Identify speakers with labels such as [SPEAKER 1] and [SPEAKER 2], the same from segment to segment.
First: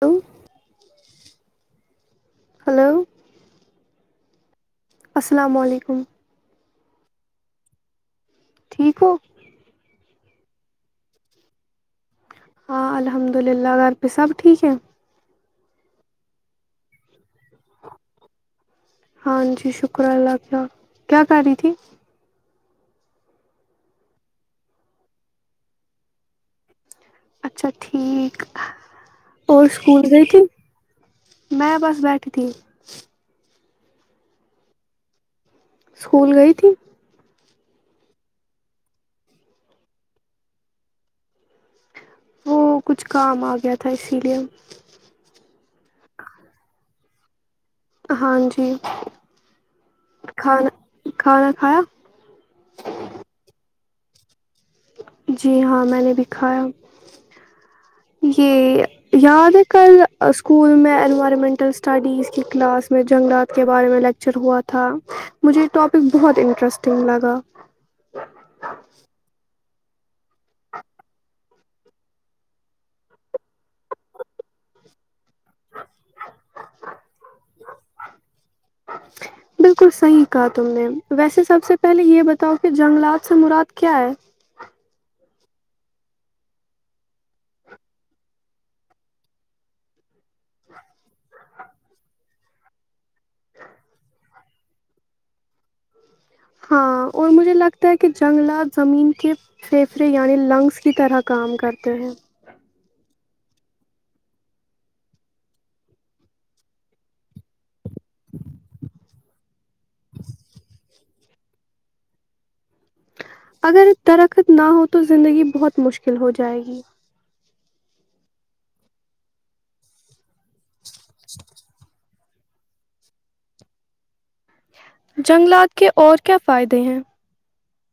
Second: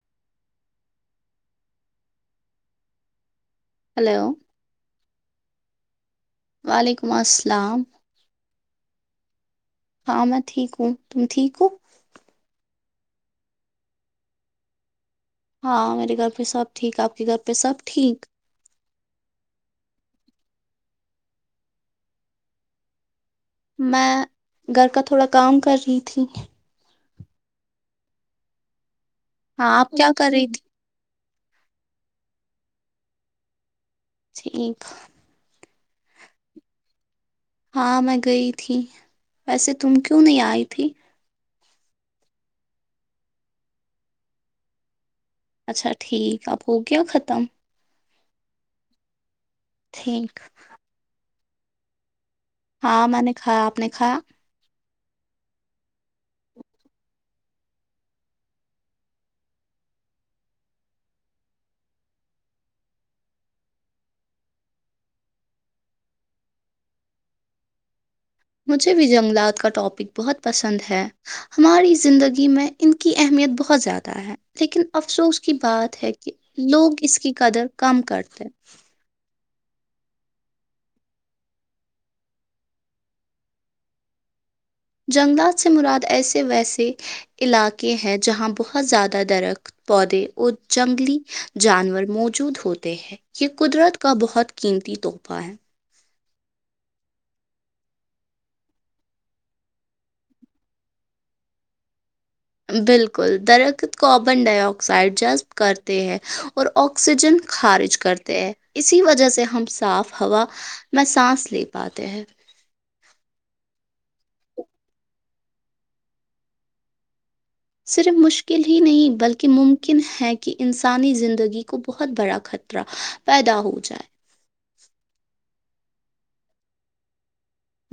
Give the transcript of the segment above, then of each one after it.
[SPEAKER 1] لو hello
[SPEAKER 2] hello
[SPEAKER 1] السلام علیکم
[SPEAKER 2] وعلیکم السلام
[SPEAKER 1] ٹھیک ہو
[SPEAKER 2] ہاں میں ٹھیک ہوں تم ٹھیک ہو
[SPEAKER 1] ہاں الحمد للہ غھر پہ سب ٹھیک ہیں
[SPEAKER 2] ہاں میرے گھر پہ سب ٹھیک آپ کے گھر پہ سب ٹھیک
[SPEAKER 1] ہاں جی شکر اللہ کا کیا کر رہی تھی
[SPEAKER 2] میں گھر کا تھوڑا کام کر رہی تھی
[SPEAKER 1] اچھا ٹھیک اور
[SPEAKER 2] ہاں آپ
[SPEAKER 1] اسکول
[SPEAKER 2] کیا
[SPEAKER 1] گئی
[SPEAKER 2] کر رہی تھی
[SPEAKER 1] میں بس بیٹھی تھی
[SPEAKER 2] ٹھیک
[SPEAKER 1] اسکول گئی تھی
[SPEAKER 2] ہاں میں گئی تھی ویسے تم کیوں نہیں آئی تھی
[SPEAKER 1] وہ کچھ کام آ گیا تھا اسی لیے
[SPEAKER 2] اچھا ٹھیک اب ہو گیا ختم
[SPEAKER 1] ہاں جی
[SPEAKER 2] ٹھیک
[SPEAKER 1] کھانا کھانا کھایا
[SPEAKER 2] ہاں میں نے کھایا آپ نے کھایا
[SPEAKER 1] جی ہاں میں نے بھی کھایا یہ یاد ہے کل اسکول میں انوائرمنٹل اسٹڈیز کی کلاس میں جنگلات کے بارے میں لیکچر ہوا تھا مجھے ٹاپک بہت انٹرسٹنگ لگا
[SPEAKER 2] مجھے بھی جنگلات کا ٹاپک [unintelligible] بہت پسند ہے [inaudible] ہماری زندگی میں ان کی اہمیت بہت زیادہ ہے لیکن افسوس کی بات ہے کہ لوگ اس کی قدر کم کرتے
[SPEAKER 1] بالکل صحیح کہا تم نے ویسے سب سے پہلے یہ بتاؤ کہ جنگلات سے مراد کیا ہے
[SPEAKER 2] جنگلات سے مراد ایسے ویسے علاقے ہیں جہاں بہت زیادہ درخت پودے اور جنگلی [unintelligible] جانور موجود ہوتے ہیں یہ قدرت کا بہت قیمتی تحفہ ہے
[SPEAKER 1] ہاں اور مجھے لگتا ہے کہ جنگلات زمین کے پھیپھڑے یعنی لنگس کی طرح کام کرتے ہیں
[SPEAKER 2] بالکل درخت کاربن ڈائی آکسائڈ جذب کرتے ہیں اور آکسیجن خارج کر کرتے ہیں اسی وجہ سے سے ہم صاف ہوا میں سانس لے پاتے ہیں
[SPEAKER 1] اگر درخت نہ ہو تو زندگی بہت مشکل ہو جائے گی
[SPEAKER 2] صرف مشکل نہیں ہی نہیں بلکہ ممکن ہے کہ انسانی زندگی کو بہت برا خطرہ پیدا ہو جائے
[SPEAKER 1] جنگلات کے اور کیا فائدے ہیں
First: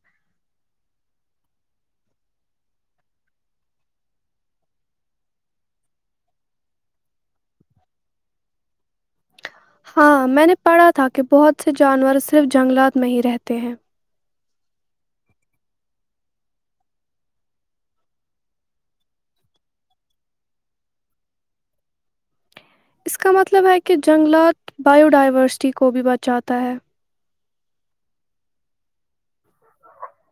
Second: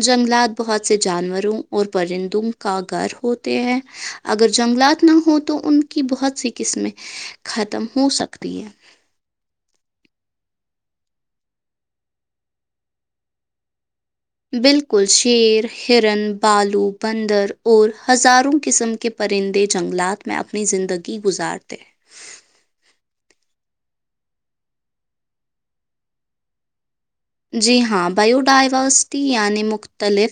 [SPEAKER 2] جنگلات بہت سے جانوروں اور پرندوں کا گھر ہوتے ہیں اگر جنگلات نہ ہوں تو ان کی بہت سی قسمیں ختم ہوسکتی ہیں
[SPEAKER 1] ہاں میں نے پڑھا تھا کہ بہت سے جانور صرف جنگلات میں ہی رہتے ہیں
[SPEAKER 2] بالکل شیر ہرن بالو بندر اور ہزاروں قسم کے پرندے جنگلات میں اپنی زندگی گزارتے ہیں
[SPEAKER 1] اس کا مطلب ہے کہ جنگلات بائییو ڈائیورسٹی کو بھی بچاتا ہے
[SPEAKER 2] جی ہاں بایو ڈائیورسٹی یعنی مختلف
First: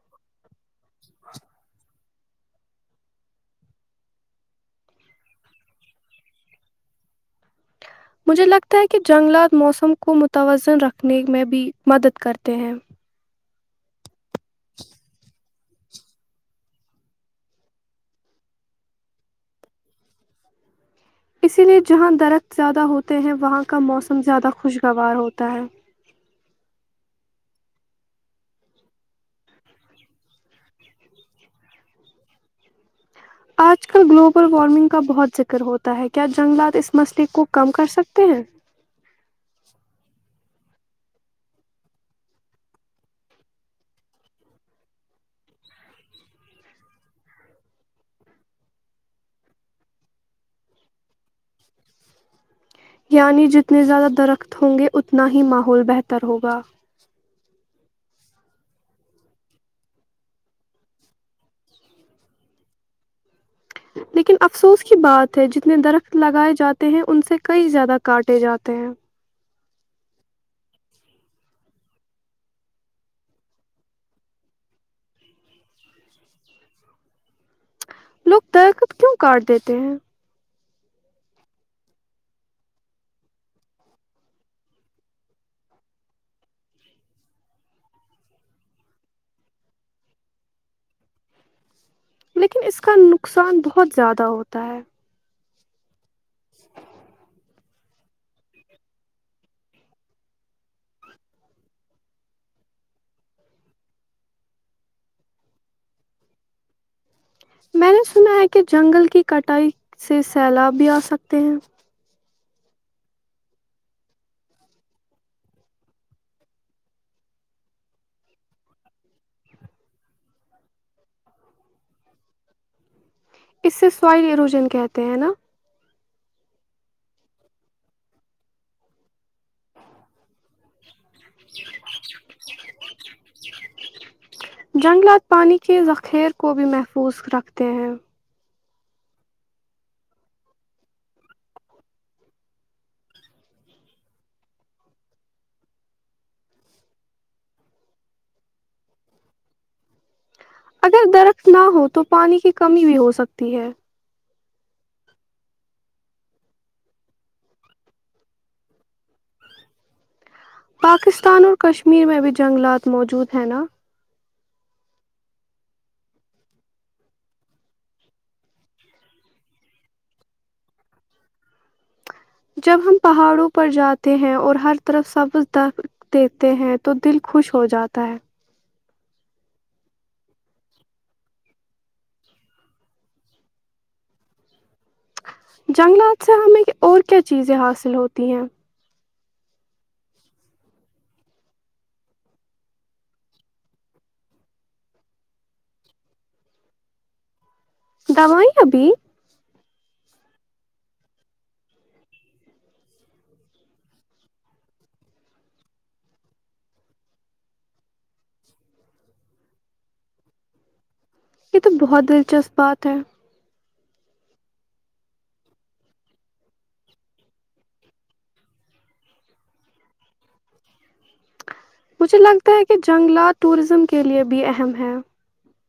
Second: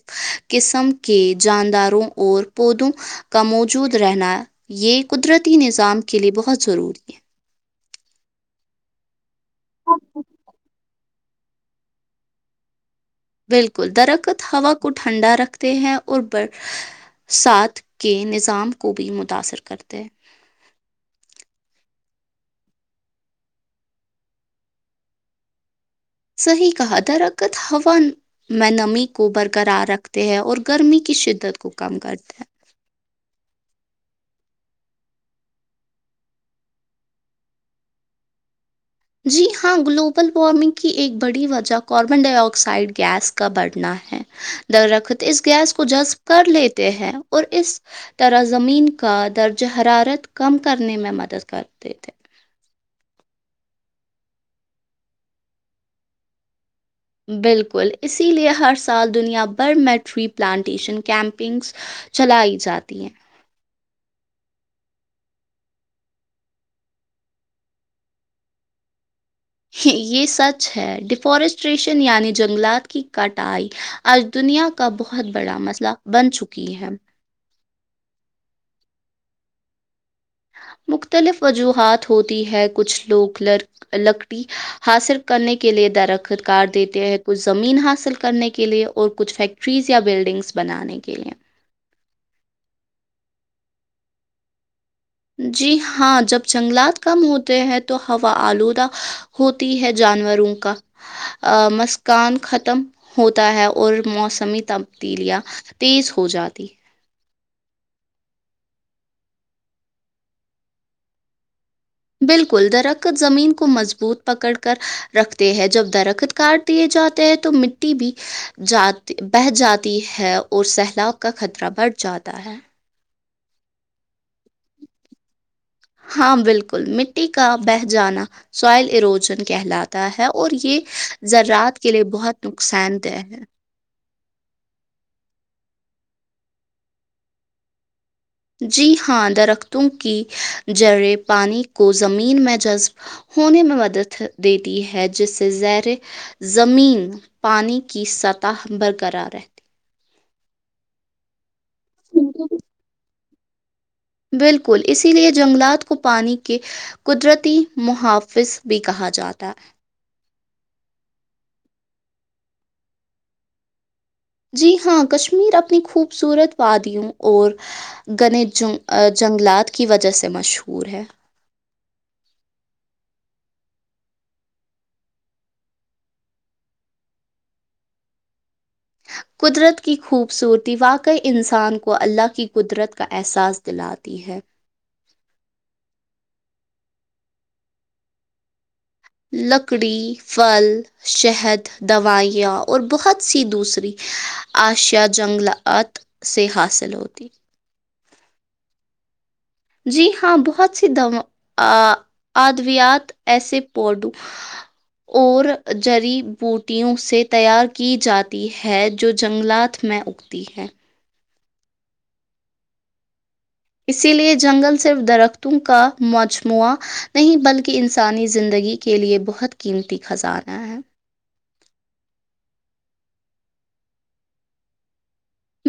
[SPEAKER 2] قسم کے جانداروں اور پودوں کا موجود رہنا یہ قدرتی نظام کے لئے بہت ضروری ہے
[SPEAKER 1] مجھے لگتا ہے کہ جنگلات موسم کو
[SPEAKER 2] ہے
[SPEAKER 1] متوازن رکھنے میں بھی مدد کرتے ہیں
[SPEAKER 2] بالکل درخت ہوا کو ٹھنڈا رکھتے ہیں اور برسات کے نظام کو بھی متاثر کرتے ہیں
[SPEAKER 1] اسی لیے جہاں درخت زیادہ ہوتے ہیں وہاں کا موسم زیادہ خوشگوار ہوتا ہے
[SPEAKER 2] صحیح کہا درکت ہوا میں نمی کو برقرار رکھتے ہیں اور گرمی کی شدت کو کم کرتے ہیں
[SPEAKER 1] آج کل گلوبل وارمنگ کا بہت ذکر ہوتا ہے کیا جنگلات اس مسئلے کو کم کر سکتے ہیں
[SPEAKER 2] جی ہاں گلوبل وارمنگ کی ایک بڑی وجہ کاربن ڈائی آکسائڈ گیس کا بڑھنا ہے در ر اس گیس کو جذب کر لیتے ہیں اور اس طرح زمین کا درجہ حرارت کم کرنے میں مدد کرتے تھے
[SPEAKER 1] یعنی جتنے زیادہ درخت ہوں گے اتنا ہی ماحول بہتر ہوگا
[SPEAKER 2] بالکل اسی لیے ہر سال دنیا بھر میں ٹری پلانٹیشن کیمپنگس چلائی جاتی ہیں
[SPEAKER 1] لیکن افسوس کی بات ہے جتنے درخت لگائے جاتے ہیں ان سے کئی زیادہ کاٹے جاتے ہیں
[SPEAKER 2] یہ سچ ہے ڈیفارسٹریشن یعنی جنگلات کی کٹائی آج دنیا کا بہت بڑا مسئلہ بن چکی ہے
[SPEAKER 1] لوگ در کب کیوں کاٹ دیتے ہیں
[SPEAKER 2] مختلف وجوہات ہوتی ہے کچھ لوگ لکڑی حاصل کرنے کے لئے درخت کار دیتے ہیں کچھ زمین حاصل کرنے کے لئے اور کچھ فیکٹریز یا بلڈنگس بنانے کے لئے
[SPEAKER 1] لیکن اس کا نقصان بہت زیادہ ہوتا ہے
[SPEAKER 2] جی ہاں جب جنگلات کم ہوتے ہیں تو ہوا آلودہ ہوتی ہے جانوروں کا مسکان ختم ہوتا ہے اور موسمی تبدیلیاں تیز ہو جاتی
[SPEAKER 1] میں نے سنا ہے کہ جنگل کی کٹائی سے سیلاب بھی آ سکتے ہیں
[SPEAKER 2] بالکل درخت زمین کو مضبوط پکڑ کر رکھتے ہے جب درخت کاٹ دیے جاتے ہیں تو مٹی بھی جات بہ جاتی ہے اور سیلاب کا خطرہ بڑھ جاتا ہے
[SPEAKER 1] اس سے سوائل ایروجن کہتے ہیں نا
[SPEAKER 2] ہاں بالکل مٹی کا بہ جانا سوائل ایروجن کہلاتا ہے اور یہ زذراات کے لیے بہت نقصان دہ ہے
[SPEAKER 1] جنگلات پانی کے ذخیر کو بھی محفوظ رکھتے ہیں
[SPEAKER 2] جی ہاں درختوں کی جڑیں پانی کو زمین میں جذب ہونے میں مدد دیتی ہے جس سے زیر زمین پانی کی سطح برقرار رہتی
[SPEAKER 1] ا درخت نہ ہو تو پانی کی کمی بھی ہو سکتی تی ہے
[SPEAKER 2] بالکل اسی لیے جنگلات کو پانی کے قدرتی محافظ بھی کہا جاتا ہے
[SPEAKER 1] پاکستان اور کشمیر میں ابھی جنگلات موجود ہیں نا
[SPEAKER 2] جی ہاں کشمیر اپنی خوبصورت وادیوں اور گنےت جنگلات کی وجہ سے مشہور ہے
[SPEAKER 1] جب ہم پہاڑوں پر جاتے ہیں اور ہر طرف سبز د دیتے ہیں تو دل خوش ہو جاتا ہے
[SPEAKER 2] قدرت کی خوبصورتی واقعی انسان کو اللہ کی قدرت کا احساس دلاتی ہے
[SPEAKER 1] جنگلات سے ہمیں اور کیا چیزیں حاصل ہوتی ہیں
[SPEAKER 2] لکڑی پھل شہد دوائیاں اور بہت سی دوسری اشیاء جنگلات سے حاصل ہوتی
[SPEAKER 1] دام ہی ہبی
[SPEAKER 2] جی ہاں بہت سی د ادویات ایسے پڈوں اور جریی بوٹیوں سے تیار کی جاتی ہے جو جنگلات میں اگتی ہے
[SPEAKER 1] یہ تو بہت دلچسپ بات ہے
[SPEAKER 2] اسی لے جنگل صرف درختوں کا مجموعہ نہیں بلکہ انسانی زندگی کے لیئے بہت قیمتی خزانہ ہے
[SPEAKER 1] مجھے لگتا ہے کہ جنگلات ٹوریزم کے لیے بھی اہم ہے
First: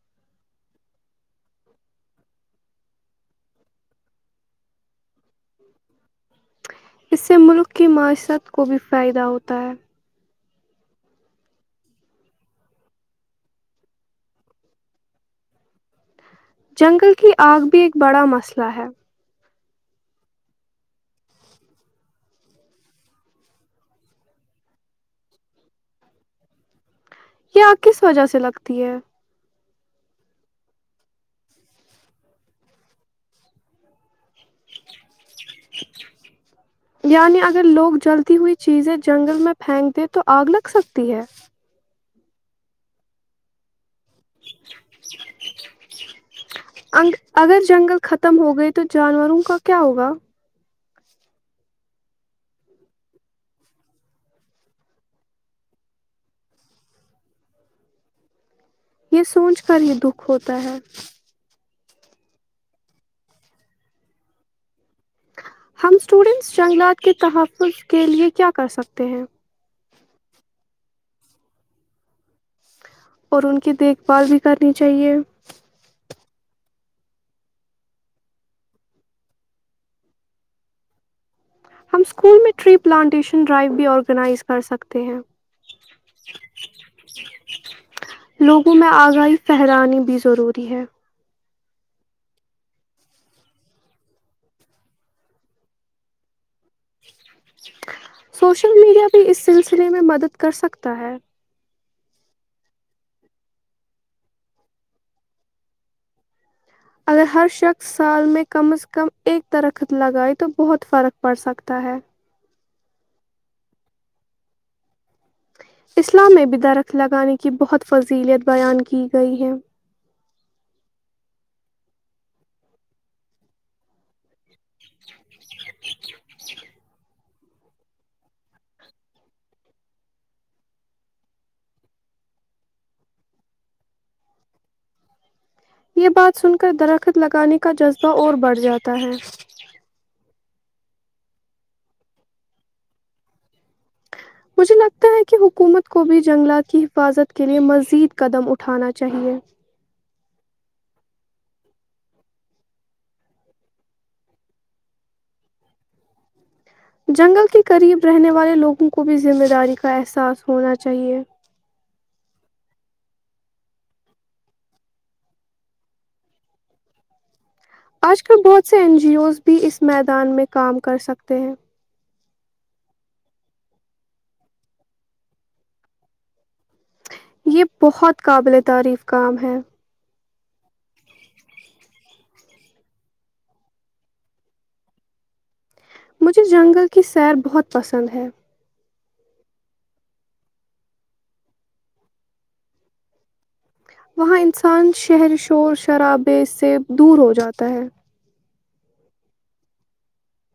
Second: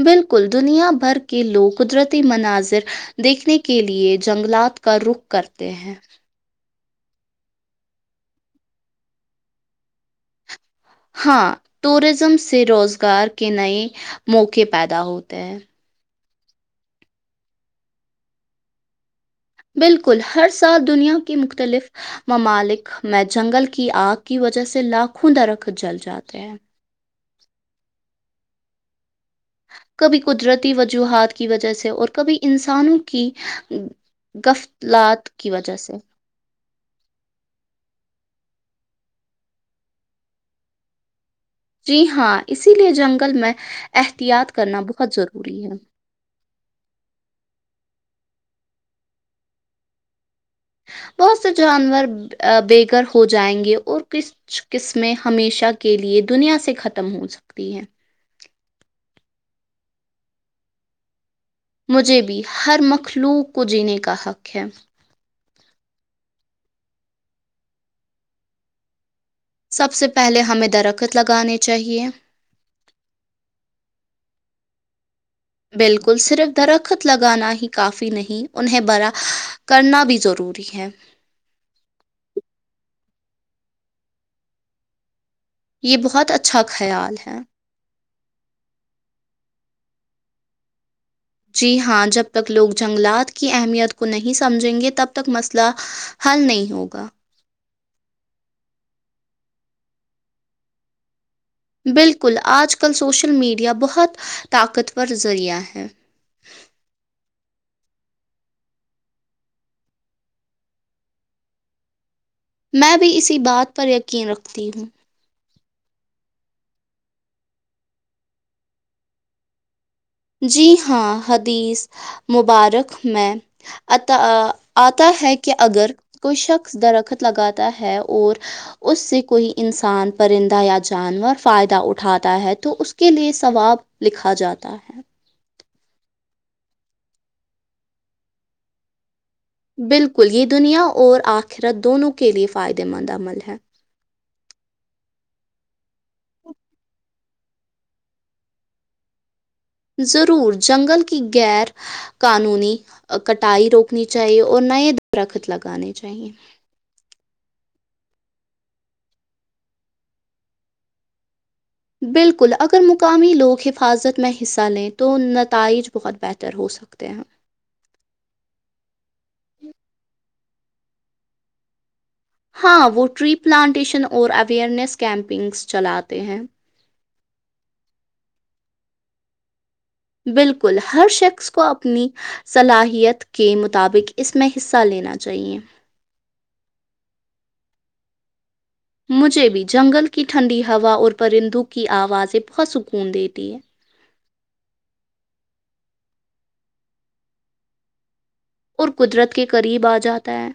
[SPEAKER 2] بالکل دنیا بھر کے لوگ قدرتی مناظر دیکھنے کے لیئے جنگلات کا رخ کرتے ہیں
[SPEAKER 1] اس سے ملک کی معیشرت کو بھی فائدہ ہوتا ہے
[SPEAKER 2] ہاں ٹوریزم سے روزگار کے نئے موقع پیدا ہوتے ہیں
[SPEAKER 1] جنگل کی آگ بھی ایک بڑا مسئلہ ہے
[SPEAKER 2] بالکل ہر سال دنیا کے مختلف ممالک میں جنگل کی آگ کی وجہ سے لاکھوں درخت جل جاتے ہیں
[SPEAKER 1] یہ آ کس وجہ سے لگتی ہے
[SPEAKER 2] کبھی قدرتی وجوہات کی وجہ سے اور کبھی انسانوں کی غفتلات کی وجہ سے
[SPEAKER 1] یعنی اگر لوگ جلتی ہوئی چیزیں جنگل میں پھینک دیں تو آگ لگ سکتی ہے
[SPEAKER 2] جی ہاں اسی لیے جنگل میں احتیاط کرنا بہت ضروری ہے
[SPEAKER 1] انگ- اگر جنگل ختم ہو گئی تو جانوروں کا کیا ہوگا
[SPEAKER 2] بہت سے جانور بے گھر ہو جائیں گے اور کچھ قسمیں ہمیشہ کے لئے دنیا سے ختم ہو سکتی ہیں
[SPEAKER 1] یہ سوچ کر ہی دکھ ہوتا ہے
[SPEAKER 2] مجھے بھی ہر مخلوق کو جینے کا حق ہے
[SPEAKER 1] ہم اسٹوڈنٹس جنگلات کے تحفظ کے لیے کیا کر سکتے ہیں
[SPEAKER 2] سب سے پہلے ہمیں درخت لگانے چاہیے
[SPEAKER 1] اور ان کی دیکھ بھال بھی کرنی چاہیے
[SPEAKER 2] بالکل صرف درخت لگانا ہی کافی نہیں انہیں برا کرنا بھی ضروری ہے
[SPEAKER 1] ہم اسکول میں ٹری پلانٹیشن ڈرائیو بھی آرگنائز کر سکتے ہیں
[SPEAKER 2] یہ بہت اچھا خیال ہے
[SPEAKER 1] لوگوں میں آگاہی پھیلانے بھی ضروری ہے
[SPEAKER 2] جی ہاں جب تک لوگ جنگلات کی اہمیت کو نہیں سمجھیں گے تب تک مسئلہ حل نہیں ہوگا
[SPEAKER 1] سوشل میڈیا بھی اس سلسلے میں مدد کر سکتا ہے
[SPEAKER 2] بالکل آج کل سوشل میڈیا بہت طاقتور ذریعہ ہے
[SPEAKER 1] اگر ہر شخص سال میں کم از کم ایک درخت لگائے تو بہت فرق پڑ سکتا ہے
[SPEAKER 2] میں بھی اسی بات پر یقین رکھتی ہوں
[SPEAKER 1] اسلام میں بھی درخت لگانے کی بہت فضیلیت بیان کی گئی ہے
[SPEAKER 2] جی ہاں حدیث مبارک میں اط آتا ہے کہ اگر کوئی شخص درخت لگاتا ہے اور اس سے کوئی انسان پرندہ یا جانور فائدہ اٹھاتا ہے تو اس کے لیے ثواب لکھا جاتا ہے
[SPEAKER 1] یہ بات سن کر درخت لگانے کا جذبہ اور بڑھ جاتا ہے
[SPEAKER 2] بالکل یہ دنیا اور آخرت دونوں کے لیے فائدے مند عمل ہے
[SPEAKER 1] مجھے لگتا ہے کہ حکومت کو بھی جنگلات کی حفاظت کے لیے مزید قدم اٹھانا چاہیے
[SPEAKER 2] ضرور جنگل کی غیر قانونی کٹائی روکنی چاہیے اور نئے د درخت لگانے چاہیے
[SPEAKER 1] جنگل کے قریب رہنے والے لوگوں کو بھی ذمہ داری کا احساس ہونا چاہیے
[SPEAKER 2] بالکل اگر مقامی لوگ حفاظت میں حصہ لیں تو نتائج بہت بہتر ہوسکتے ہیں
[SPEAKER 1] آج کل بہت سے این جی اوز بھی اس میدان میں کام کر سکتے ہیں
[SPEAKER 2] ہاں وہ ٹری پلانٹیشن اور اویئرنیس کیمپنگس چلاتے ہیں
[SPEAKER 1] یہ بہت قابل تعریف کام ہے
[SPEAKER 2] بالکل ہر شخص کو اپنی صلاحیت کے مطابق اس میں حصہ لینا چاہیئے
[SPEAKER 1] مجھے جنگل کی سیر بہت پسند ہے
[SPEAKER 2] مجھے بھی جنگل کی ٹھنڈی ہوا اور پرندوں کی آوازیں بہت سکون دیتی ہے
[SPEAKER 1] وہاں انسان شہر شور شرابے سے دور ہو جاتا ہے
[SPEAKER 2] اور قدرت کے قریب آ جاتا ہے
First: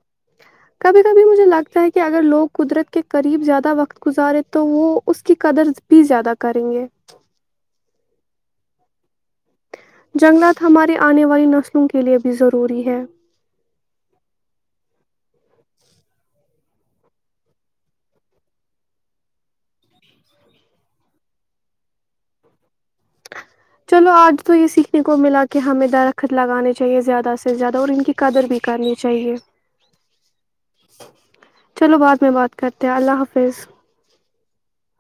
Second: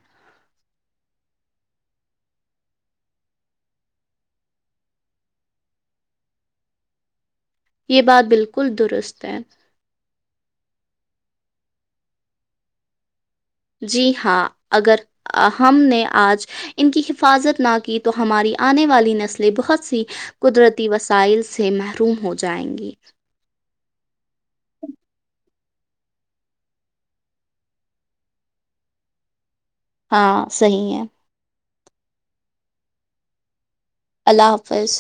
[SPEAKER 1] کبھی کبھی مجھے لگتا ہے کہ اگر لوگ قدرت کے قریب زیادہ وقت گزارے تو وہ اس کی قدر بھی زیادہ کریں گے
[SPEAKER 2] یہ بات بالکل درست ہے
[SPEAKER 1] جنگلات ہمارے آنے والی نسلوں کے لیے بھی ضروری ہے
[SPEAKER 2] جی ہاں اگر ہم نے آج ان کی حفاظت نہ کی تو ہماری آنے والی نسلیں بہت سی قدرتی وسائل سے محروم ہو جائیں گی
[SPEAKER 1] چلو آج تو یہ سیکھنے کو ملا کہ ہمیں درخت لگانے چاہیے زیادہ سے زیادہ اور ان کی قدر بھی کرنی چاہیے
[SPEAKER 2] ہاں صحیح ہے
[SPEAKER 1] چلو بعد میں بات کرتے ہیں اللہ حافظ
[SPEAKER 2] اللہ حافظ